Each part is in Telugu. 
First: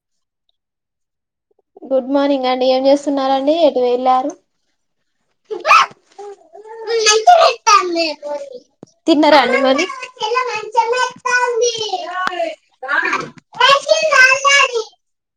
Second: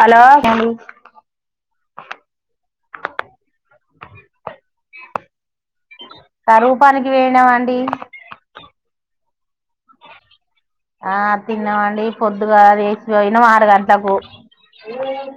హలో గుడ్ మార్నింగ్ అండి ఏం చేస్తునరండి? ఎటు వెళ్ళారు? కరువు పనికి పోయినమండి తిన్నారా [unintelligible] ఆ తిన్నామండి పొద్దుగల లేసిపోయినం ఆరు గంట్లకు ఎవరెవరు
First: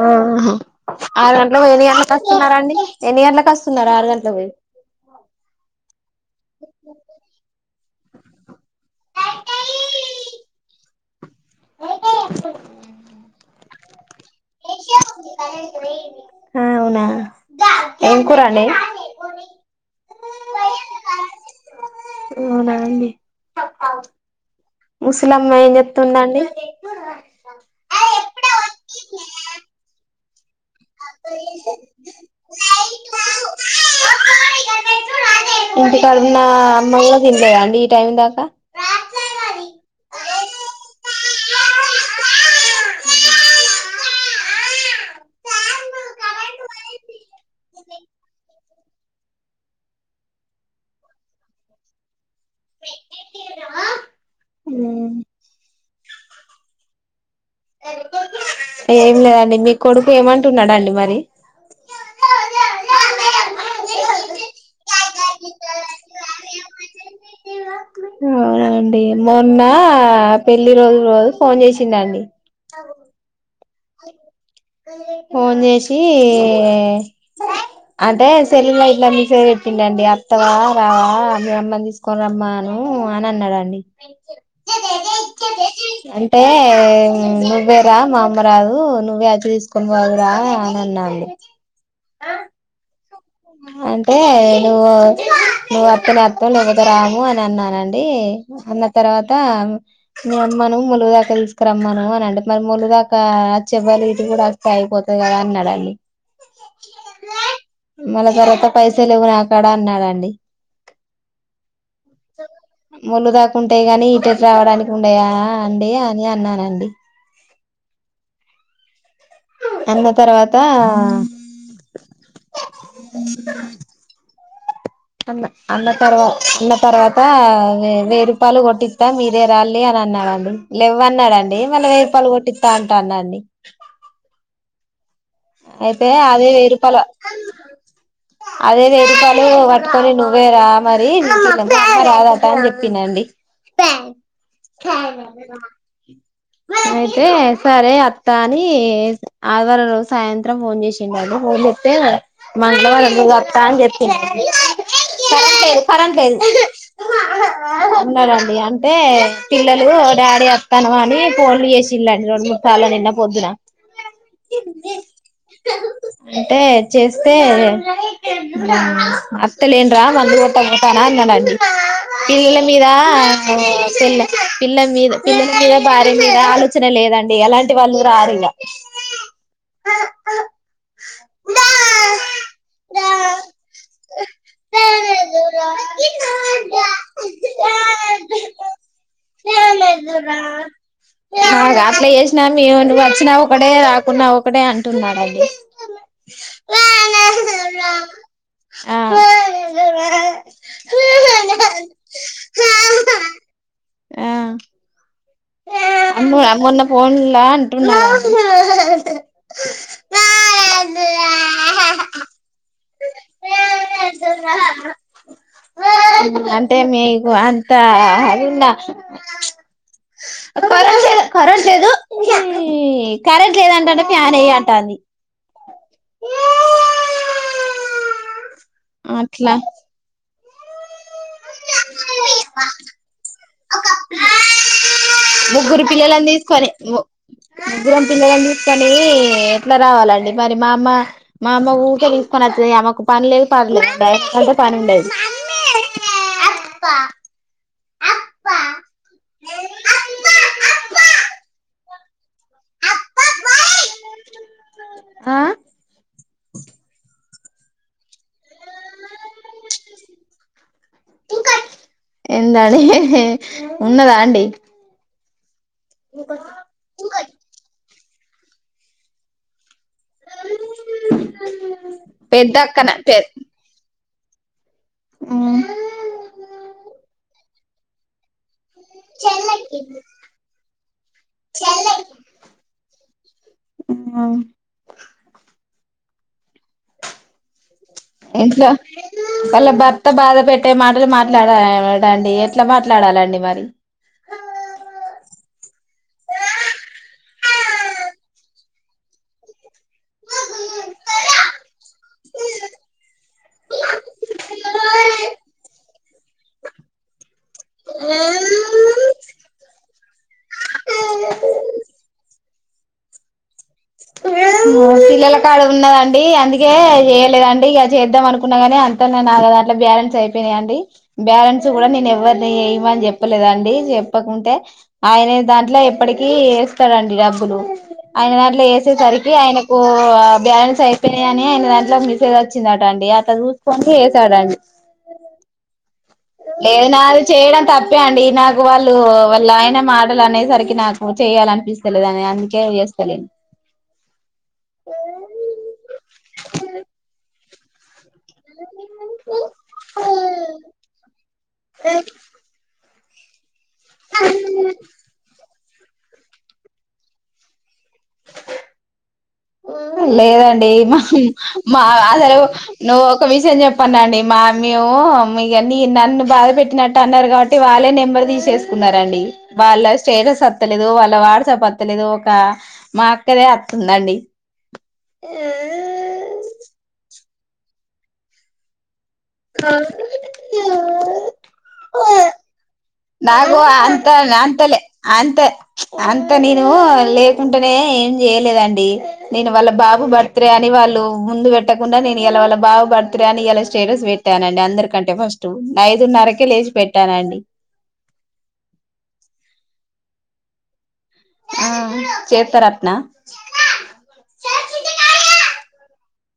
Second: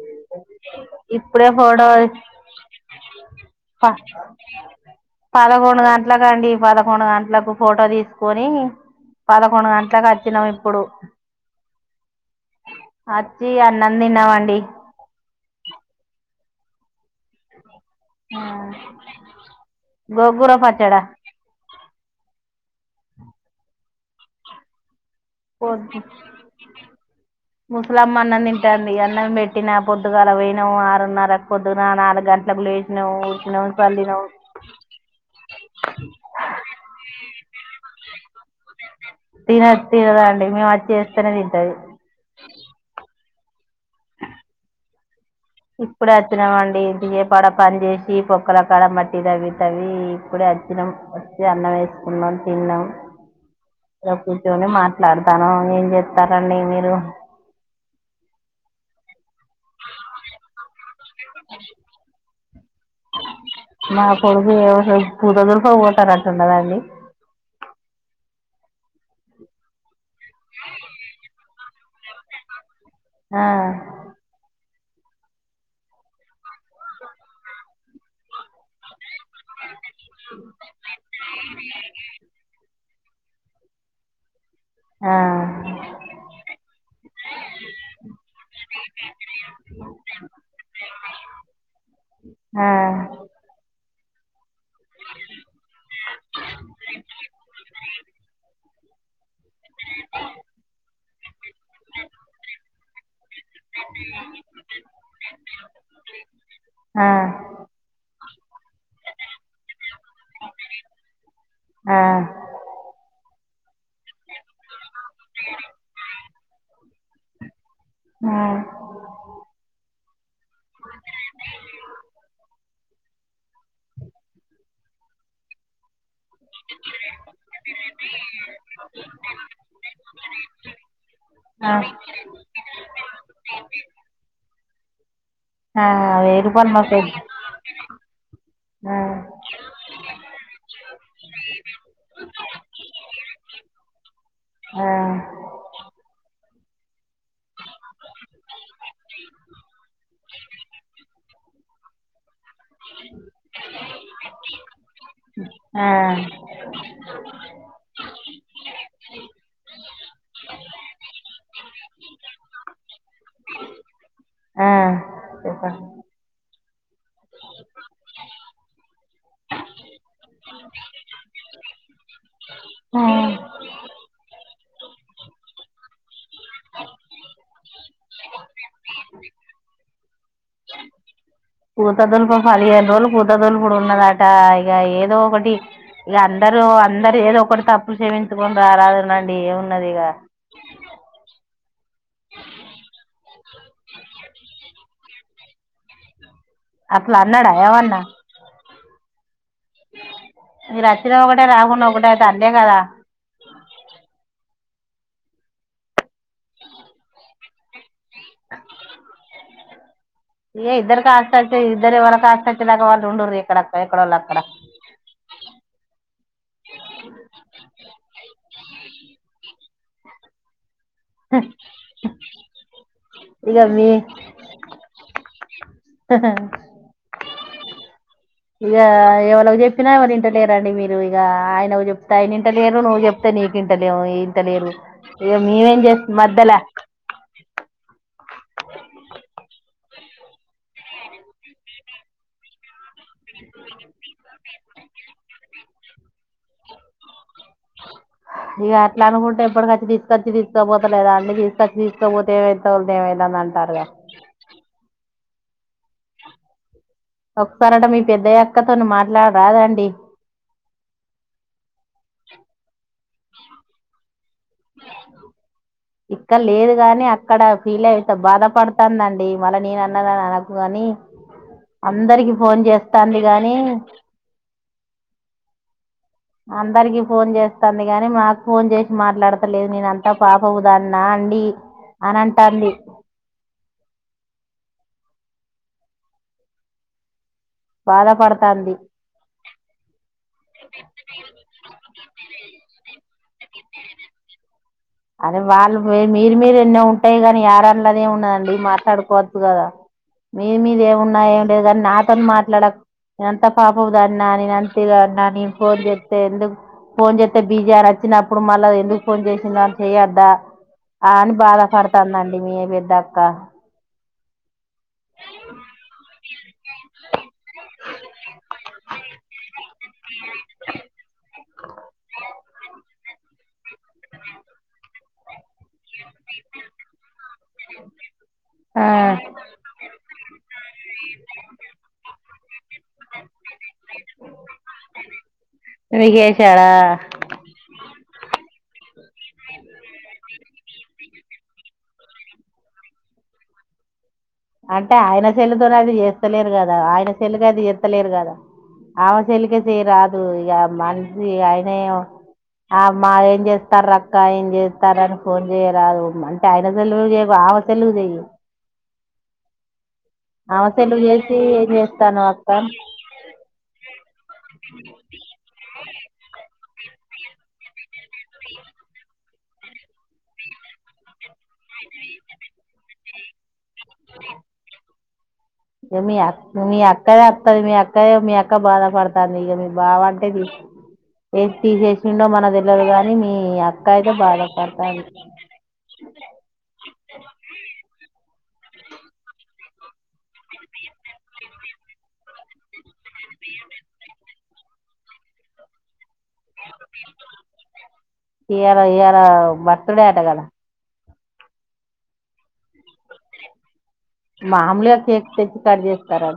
ఆ ఆరు గంటలకు పోయి ఫోటో ఎన్ని గంటలకస్తునరండి? ఎన్ని ప గంటలకస్తున్నరు ఆరు గంట్లకు పోయి? పదకొండు గంట్లకండి పదకొండు గంట్లకు ఫోటో దీసుకొని ని పదకొండు గంట్లకచ్చినం ఇప్పుడు అచ్చి అన్ అవునా ఏం ఆ కూరండి? గోంగూర పచ్చడ అవునా అండి ముసలమ్మ ఏం చెత్తుందండి? ముసలమ్మన్నం తింటాంది అన్నం పెట్టిన పొద్దుగాల బోయిన్ నం ఆరున్నరక్ పొద్దున నాలుగు గంట్లకు లేచినమ్, ఊడ్చినం చళ్లినం ఇంటికాడున్న అమ్మగూడ దిన్లేదా అండి ఇప్ తినద్ తినదండి మేమచ్చి ఏస్తనే తింటది ఇప్పుడే వచ్చినమండి ఇంటికి, పడ పని చేసి పొక్కల కాడ మట్టి తవ్వి తవ్వి ఇప్పుడే అచ్చినం వచ్చి అన్నమేసుకున్నమ్ తిన్నం ఇగ కూర్చొని ఉమ్ మాట్లాడతానం ఎంజెత్ త్తారండి మీరు? ఏం లేదండి మీ కొడుకు ఏమంటున్నడండి మరి? [unintelligible] మా కొడుకు ఎంజెస్ [inaudible] పోతనంటున్నరండి అవునా అండి మొన్న పెళ్లి రోజు రోజు ఫోన్ చేసిండండి ఆ అ ఫోన్ చేసి అంటే సెల్యుల ఇట్లా ఫోన్ ఎటిందండి అత్తవా రావా మీ అమ్మని తీసుకుని రమ్మా హ్మ్మ్ అన్నాడండి ఆ అంటే నువ్వేరా మా అమ కాదు నువే ఆచి తీసుకొని పోదుర అని అన్నానండి ఆ అంటే.. నువ్వు నువ్వు అత్తనే అత్తం లేకపోతే రాము అని అన్నానండి అన్న తర్వాత వాత మీ అమ్మను ములుగు ఆకు తీసుకురమ్మను అని అంటే మరి ములుగాకు ఒక ఆ [inaudible] మల్లా తర్వాత పైసల్ లేవు నాకడ అన్నాడండి... ఆ మునుగకూ అట్టే గాని హటర్ రావడానికి ఉండయా అండి అని అన్నానండి ఆ అన్న తర్వాత అ అన్న తర్వత ఉన్న తర్వాత వెయ్యి రూపాయలు కొట్టిస్తా మీరే రాలి అని అన్నాడండి లేవ అన్నాడండి డి ఆ మళ్ళీ వేయిరుపయిలు కొట్టిస్తా అంటానండి ఆ అయితే వేయి అదే వెయ్యి రూపాయలు మస్తు రూపాయల అదే వేయిరుపాలు పట్టుకొని నువ్వే రా మరి రాదట అని చెప్పినండి ప ఆ అతే సరే అత్త అని ఆదివారం రోజు సాయంత్రం ఫోన్ చేసిండు అండి ఫోన్ చెతేమా ఇంట్లో మంగలవళంలో గతాం చెప్ప [inaudible] పర పే ఆ పర పేరు ఉన్నారండి అంటే పిల్లలు డాడీ వత్తనవ అని ఫోన్లు చేసిలండి రెండు మూడు సార్లు నిన్న పొద్దున ఆ అంటే చేస్తే అట్టలేను రా మందు కూడాతానా డి పిల్లల మీద పిల్ల మీద పిల్లల మీద బ మీ ఆలోచన లేదండి ఎలాంటి వాళ్ళు రారు ఇంగా కూతదులుపు పదిహేను రోజులు కూతదులుపుడు ఉన్నదట ఇక ఏదో ఒకటి ఇక అందరు అందరు ఏదో ఒకటి తప్పులు చేవించుకొని రాలదునండి ఏమున్నది ఇక అ అట్లా చేసినా మే నువ్వు వచ్చినా ఒకడే రాకున్నా ఒకడే అంటున్నాడుండి అట్ల అన్నాడా ఎవన్నా ఆ మీరు అచ్చిన ఒకటే రాకుండా ఒకటే అట్లీ కదా ఆ మొన్న పోన్లా అంటున్నాడు ఇయ ఇద్దరు కాస్త వచ్చే ఇద్దరు వాళ్ళ కాస్త వచ్చేలేక వాళ్ళు ఉండరు ఎక్కడక్క ఎక్కడ వాళ్ళు అక్కడ అంటే మీకు అంత ఉందా కరెంట్ లేదు కరెంట్ లేదు కరెంట్ ఇక మీ లేదంటంటే ఫ్యాన్ ఎయ్యి అంటాంది హ ఇక అట్లా ఎవళకి చెప్పినా ఎవరు ఇంట లేరండి మీరు ఇ ఆయన చెప్తే ఆయన ఇంట లేరు నువ్వు చెప్తే నీకు ఇంట లేవు ఇ ఇ లేరు తేలేదు ఇగ ముగ్గురు పిల్లలని తీసుకొని పిల్లలని తీసుకొని ఎట్లా రావాలండి మరి మా అమ్మ మా అమ్మ ఊకె తీసుకొని అచ్చ అమెకు పని లే పాడలే [inaudible] కంటే పనుండది అ ఇగ అట్లా అనుకుంటే ఎప్పడుకిచ్చి తీసుకచ్చి తీసుకోపోతలేదా అండి తీసుకొచ్చి తీసుకోపోతే ఏమైతేలుదు ఏమైతద అర్రే ఆ ఒకసారి అంట మీ పెద్దయ్యక్కతోను మాట్లాడరాదండి ఎందని ఉన్నదా అండి ఇక్కడ లేదు గాని అక్కడ ఫీల్ అయితే బాధపడుతందండి మళ్ళ నేన అన్ననకు కాని అందరికి పెద్ద ఫోన్ అక్కన చేస్తాంది కానీ ఉమ్ అందరికి ఫోన్ చేస్తాంది గానీ మాకు ఫోన్ చేసి మాట్లాడుతలేదు నేన అంతా పాపపు దాన్నా అండి అనంటాండి ఇంగ ఇంట్లో బాధపడతాంది వాళ్ళ భర్త బద పెట్టే మాటలు మాట్లాడడండి ఎట్లా మాట్లాడాలండి మరి అరె వాళ్ళు మీరు మీరు ఎన్నో ఉంటాయి గని యారాండట్లదే మున్నదండి మాట్లాడుకోవచ్చు కదా మీ మీద ఏమున్నా ఏం లేదు కానీ నాతో మాట్లాడక ని అంత పాపపు దాన్నా నేను అంతది అన్నా నేన్ ఫోన్ జేత్తే ఎందుకు ఫోన్ జేత్తే బీజి అని అచ్చినప్పుడు మళ్ళా ఎందుకు ఫోన్ చేసిందో చేయొద్దా ఆ అని బాధపడుతదండి మీ పెద్దక్క పిల్లల కాడ ఉన్నద ండి అందుకే చేయలేదండి ఇగ చేద్దాం అనుకున్నా గాని అంతాల్నే నాల దాంట్లా బ్యాలెన్స్ అయిపోయినాయియండి బ్యాలెన్స్ కూడా నేను ఎవ్వరిని ఎయ్యిమని చెప్పలేదండి చెప్పకుంటే ఆయిన దాంట్ల ఇప్పడికి వేస్తాడండి డబ్బులు ఆయన దాంట్ల ఆ ఎసేసరికి ఆయన ఓ బ్యాలెన్స్ అయిపోయినయని అయిన దాంట్లోకి మెస్సేజ్ అచ్చిందట అండి అట్ల చూసుకొని వేసాడండి నీకు చేశాడా లేదు నాది చేయడం తప్పే అండి నాకు వాళ్ళు వాళ్ళు ఆయన మాటలు అనేసరికి నాకు చెయాల అనిపిస్తలేదాని అందుకే చేస్తలేను అంటే ఆయన సేల్లితోనే అది చేస్తలేరు కదా ఆయన సెల్ కైతే చేత్తలేరు కదా ఆమె సెల్లుకె చేయ్యరాదు ఇగ మనిషి ఆయనేం ఆ మా ఏం చేస్తారు రక్క ఏం చేస్తార అని ఫోన్ జెయ్య రాదు అంటే అయన సెల్లు జేయకు ఆమె సెల్లు కు చేయ్యి లేదండి మా చేసి ఏం మా చేస్తాను అసలు అక్క నువ్ ఒక విషయం చెప్పనండి మా మీ మొ మి ఇగ నన్ను బాధ పెట్టినట్టు అన్నారు కాబట్టి వాళ్ళే నెంబర్ తీసేసుకున్నారండి వాళ్ళ స్టేటస్ అత్తలేదు వాళ్ళ వాడసాప్ వత్తలేదు ఒక మా అక్కదే అత్తుదండి ఇక మీ అక్క మీ అక్కదే మీ అక్కది మీ అక్క బాధ పడుతంది ఇగ మీ బావ అంటేది ఎ తీసేస్ సిండో మనక్ నాగు అంత అంతలే బాధపడుతుంది అంత అంత నీను లేకుంటనేం చేయలేదండి నేను వాళ్ళ బాబు బర్త్డే అని వాళ్ళు ముందు పెట్టకుండా నేను ఇలా వాళ్ళ బాబు బర్త్డే గా ని ఇయల స్టేటస్ పెట్టానండి అందరికంటే ఫస్ట్ఐదున్నరకే లేచి పెట్టానండి ఇయ్యల ఇయ్యల బర్త్ డే ఆట కదా ఆ చేత్తరాట్న మామూలుగా కేక్ తెచ్చి కట్ చేస్తారా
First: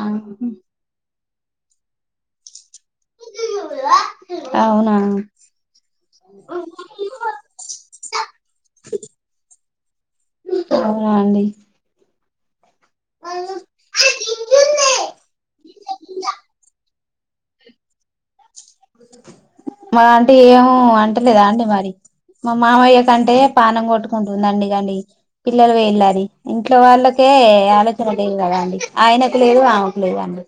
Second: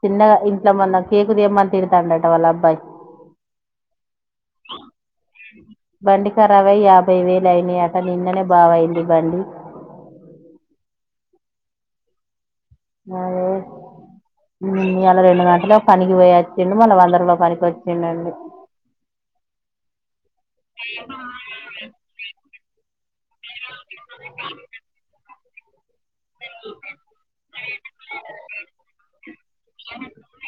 చిన్నగా ఇంట్లో మన్న కేకు దెమ్మని తిడుతాండట వాళ్ళ అబ్బాయి అవునా బండి కరావై యాభై వేలయినా అట నిన్ననే బావయింది బండి అవునాండి అదే ఉమ్ ఇయ్యల రెండు గంటలు పనికిగిపోయచ్చిండు మళ్ళ వంద పనికి వచ్చిందండి మల ఆంటీ ఏమ అంటలేదా అండి మరి మా మామయ్య కంటే పానం కొట్టుకుంటుంద అండి పిల్లలు వేళ్ళి ఇంట్లో వాళ్ళకే ఆలోచన తెదు కదా అండి ఆయనకు లేదు ఆమెకు లేదుండి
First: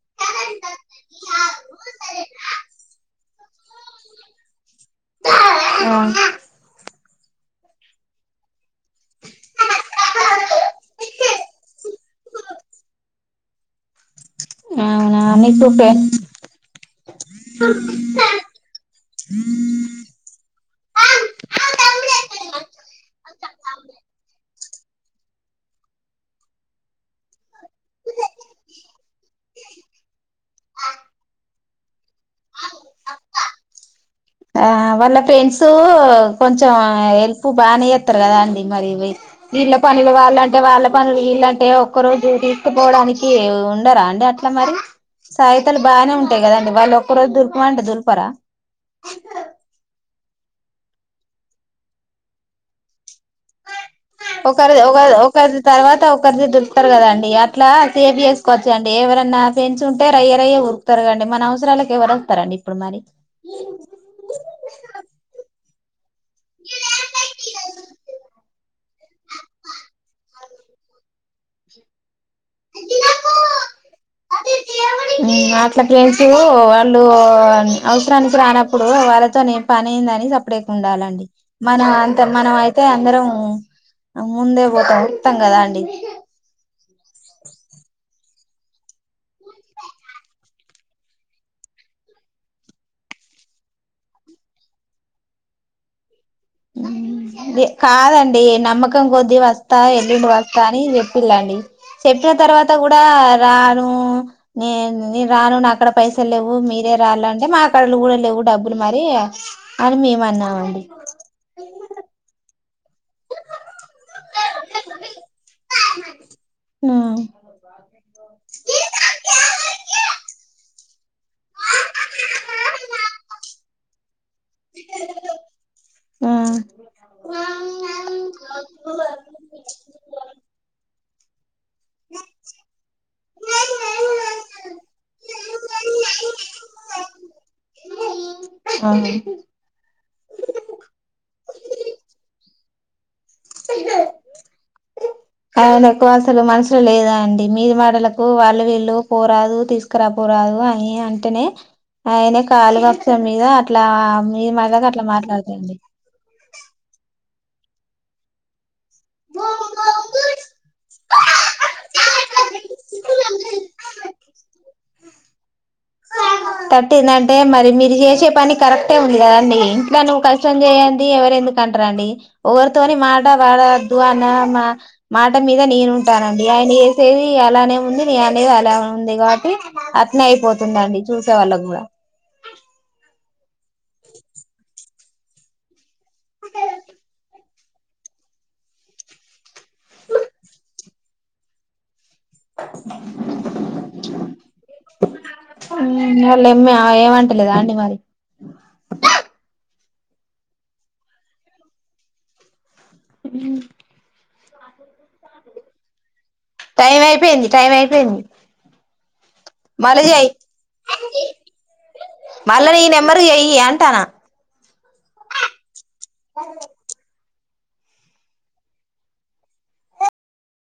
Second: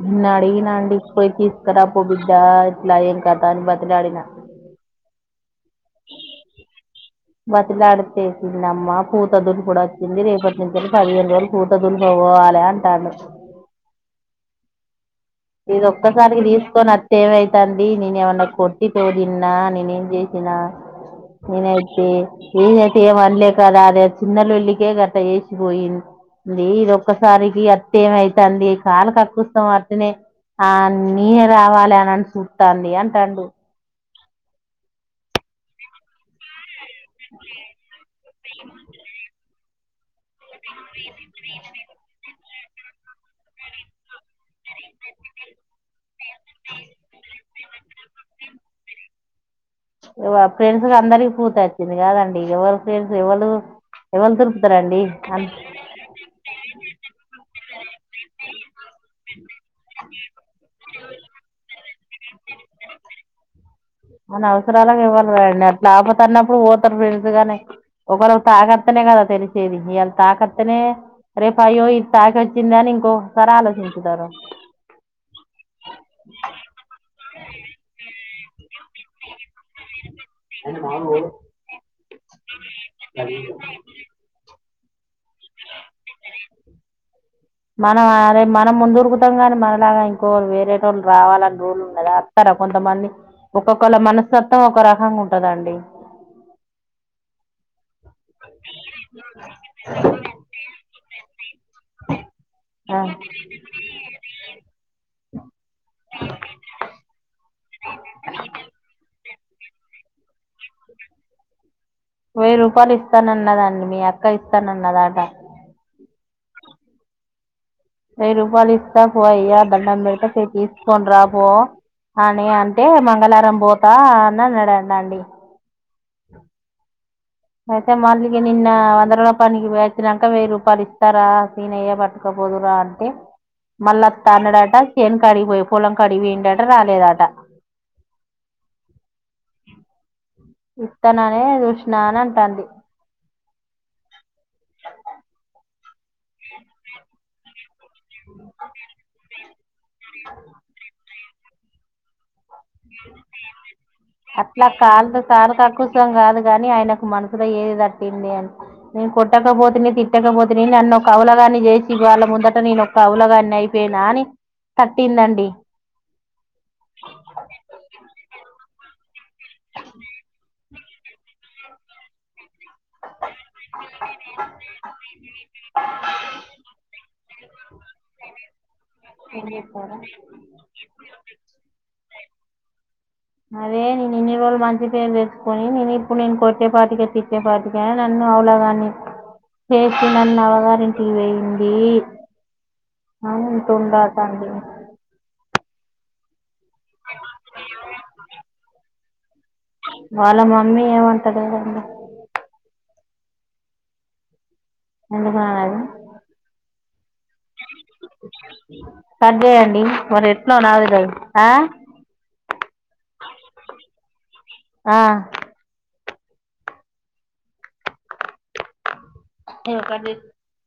నిన్న అడిగినా అండి పోయి తీసుకరాపో బిడ్డ ఇట్లా ఏం కా అనీ బ్రతిమీలాడిన ఆ బ్రతిలాడితేసిందమ్మ పూతదులు కూడా వచ్చింది రేపటి నుంచి పదిహేను వేులు పూతదులు పో పోవాలే అంటండు అవునా ఇది నీకు ఒక్కసారికి తీసుకోని అత్తే ఏమైతంది నేను ఏమన్నా కొట్టి తొలిన్న నేనేం చేసి న నేనైతే నేనైతే ఏం అనలే కదా అదే చిన్న లొల్లి కి కేకట్ట ఏేసి పోయింది అ ఇది ఒక్కసారికి అతి ఏమైతుంది కాలు కక్కుస్తాం అట్నే అన్నీ రావాలే అని అని చూతాంది అంటండు ఆ వాళ్ళ ఫ్రెండ్స్ కొంచం కొంచెం హెల్ప్ బాగానే చేస్తారు కదా అండి మరి వీళ్ళ పనులు వాళ్ళంటే వాళ్ళ పనులు వీళ్ళంటే ఒక్కరు రోజు పోవడానికి ఉండరా అండి అట్లా మరి సాహితలు బాగానే ఉంటాయి కదండి వాళ్ళు ఒక్కరోజు దులు పో అంటే దులుపర ఫ్రెండ్స్ క అందరికీ పూత వచ్చింది కదండి ఎవరి ఫ్రెండ్స్ ఎవరు ఎవరు ఒకరి ఒక దొరుకుతారండి ఒకరిది తర్వాత ఒకరిది ద దులుపుతారు కదండి అట్లా సేవ్ చేసుకోవచ్చ ండి ఎవరైనా ఫన్స్ ఉంటే రయ్య రయ్య ఉరుకుతారు కండి మన అవసరాలకి ఎవరొస్తారు అండి ఇప్పుడు మరి అని అవసరాలకి ఎవ్వరు రండి అట్లా ఆ పతి ఆపతన్నప్పుడు పోతారు ఫ్రెండ్స్ గాని ఒకరు తాగొత్తునే కదా అండి తెలిసేది మీ అంత ఆకచ్చ అనే రేపు అయ్యో ఇది తాక వచ్చింది అని ఇంకోసారి ఆలోచించుతారు అట్లా ఫ్రెండ్స్ వాళ్ళు అవసరానికి ఇప్పుడు వాళ్ళతోనే పనేందని ఉండాలండి మనం అంత మనం అయితే అందరం ముందే పోతాం ఉరుకుతాం కదా అండి [unintelligible] మనం అరే మనం ముందు ఉరుకుతాం కాని మనలాగా ఇంకో వేరే టోలు రావాలని రూల్ ఉన్నదా వోత్తర కొంతమంది ఒక్కొక్కళ్ళ మనస్తత్వం ఒక రకంగా ఉంటందండి [inaudible] కాదండి నమ్మకం కొద్దీ వస్తా ఎల్లుండి వస్తా అని చెప్పిళండి చెప్పిన తర్వాత ఆ కూడా రాను నే నేను రాను నా అక్కడ పైసలు లేవు మీరే రాలంటే మాకడ కూడా లేవు డబ్బులు మరి అని మేము అన్నామండి వెయ్యి రూపాయలు ఇస్తానన్నదండి మీ అక్క ఇస్తానన్నదాట ఆ వెయ్యి రూపాయలు ఇస్తా పో అయ్యాక దండం పెడతా తండ్రా పో అని అంటే మంగళారం పోతా అని అన్నాడాదంటా ఆ అయితే మళ్ళీగ నిన్న వంద పని కీ పోయి వచ్చినంక వెయ్యి రూపాయలు ఇస్తారా ఈనయ పట్టుకపోదురా అంటే మళ్ళా త అన్నడట చేను కడిగిపోయి పొలం కడిగిపోయిండట రాలేదట [inaudible] ఆ ఇత్తననే చూసినా అన్ అంటాంది. అవును ఎక్కువ అసల్ మనుసుల్ లేదా అండి మీది మా టలకు వాళ్ళు వీళ్ళు పోరాదు తీస్కరాపోరాదు అయి అంటేనే ఆయన అట్ల మాటలకు అట్లా కాల్లో సారు మాట్లాడతాండి తకుసం కాదు కాని ఆయనకు మ సుల ఏది తట్టింది అన్ నేన్ కొట్టకపోతిని, తిట్టకపోతిని నన్నొక అవులగాన్నీ చేసి వాళ్ళ ముందట నేనొక అవులగాన్ని అయిపో నాని తట్టిందండి. తట్టిందంటే మరి మీర్ జేసే పని కరెక్టే కదండి ఇంట్ల నువ్వు కష్టం చేయంది ఎవర్ ఎందుకు అంటరండి ఓవర్ తోన్యూ మాట వడద్దు అన్న మా మాట మీద నేనుంటానండి ఆయన చేసేది అలానే ఉంది నే అనేది అలా ఉంది కాబట్టి అత్నే అయిపోతుంది అది చూసేవాళ్ళకి కూడా అదే నేను ఇన్ని రోజు మంచి పేరు తెసుకొని నేను ఇప్పుడు నేను కొట్టేపాటిక తిట్టేపాటికా నన్ను హవులాగాని చేసినన్ని అవ్వగారి ఇంటికి పోయింది. అవున్ తుందట అండి వాళ్ళేమ్మీ ఏమంటలేదా అండి మరి వాళ్ళ మమ్మీ ఏమంటలేదండి మ్ ఎందుకు అనది టైం అయి పోయింది. టైమ్ అయిపోయింది కట్ చేయండి మళ్లీ మరి జెయి ఎట్లా నాది ఆ మళ్ళ ఈ నెంబర్కు చెయ్యి అంటాన్న ఆ ఏం కర్రీ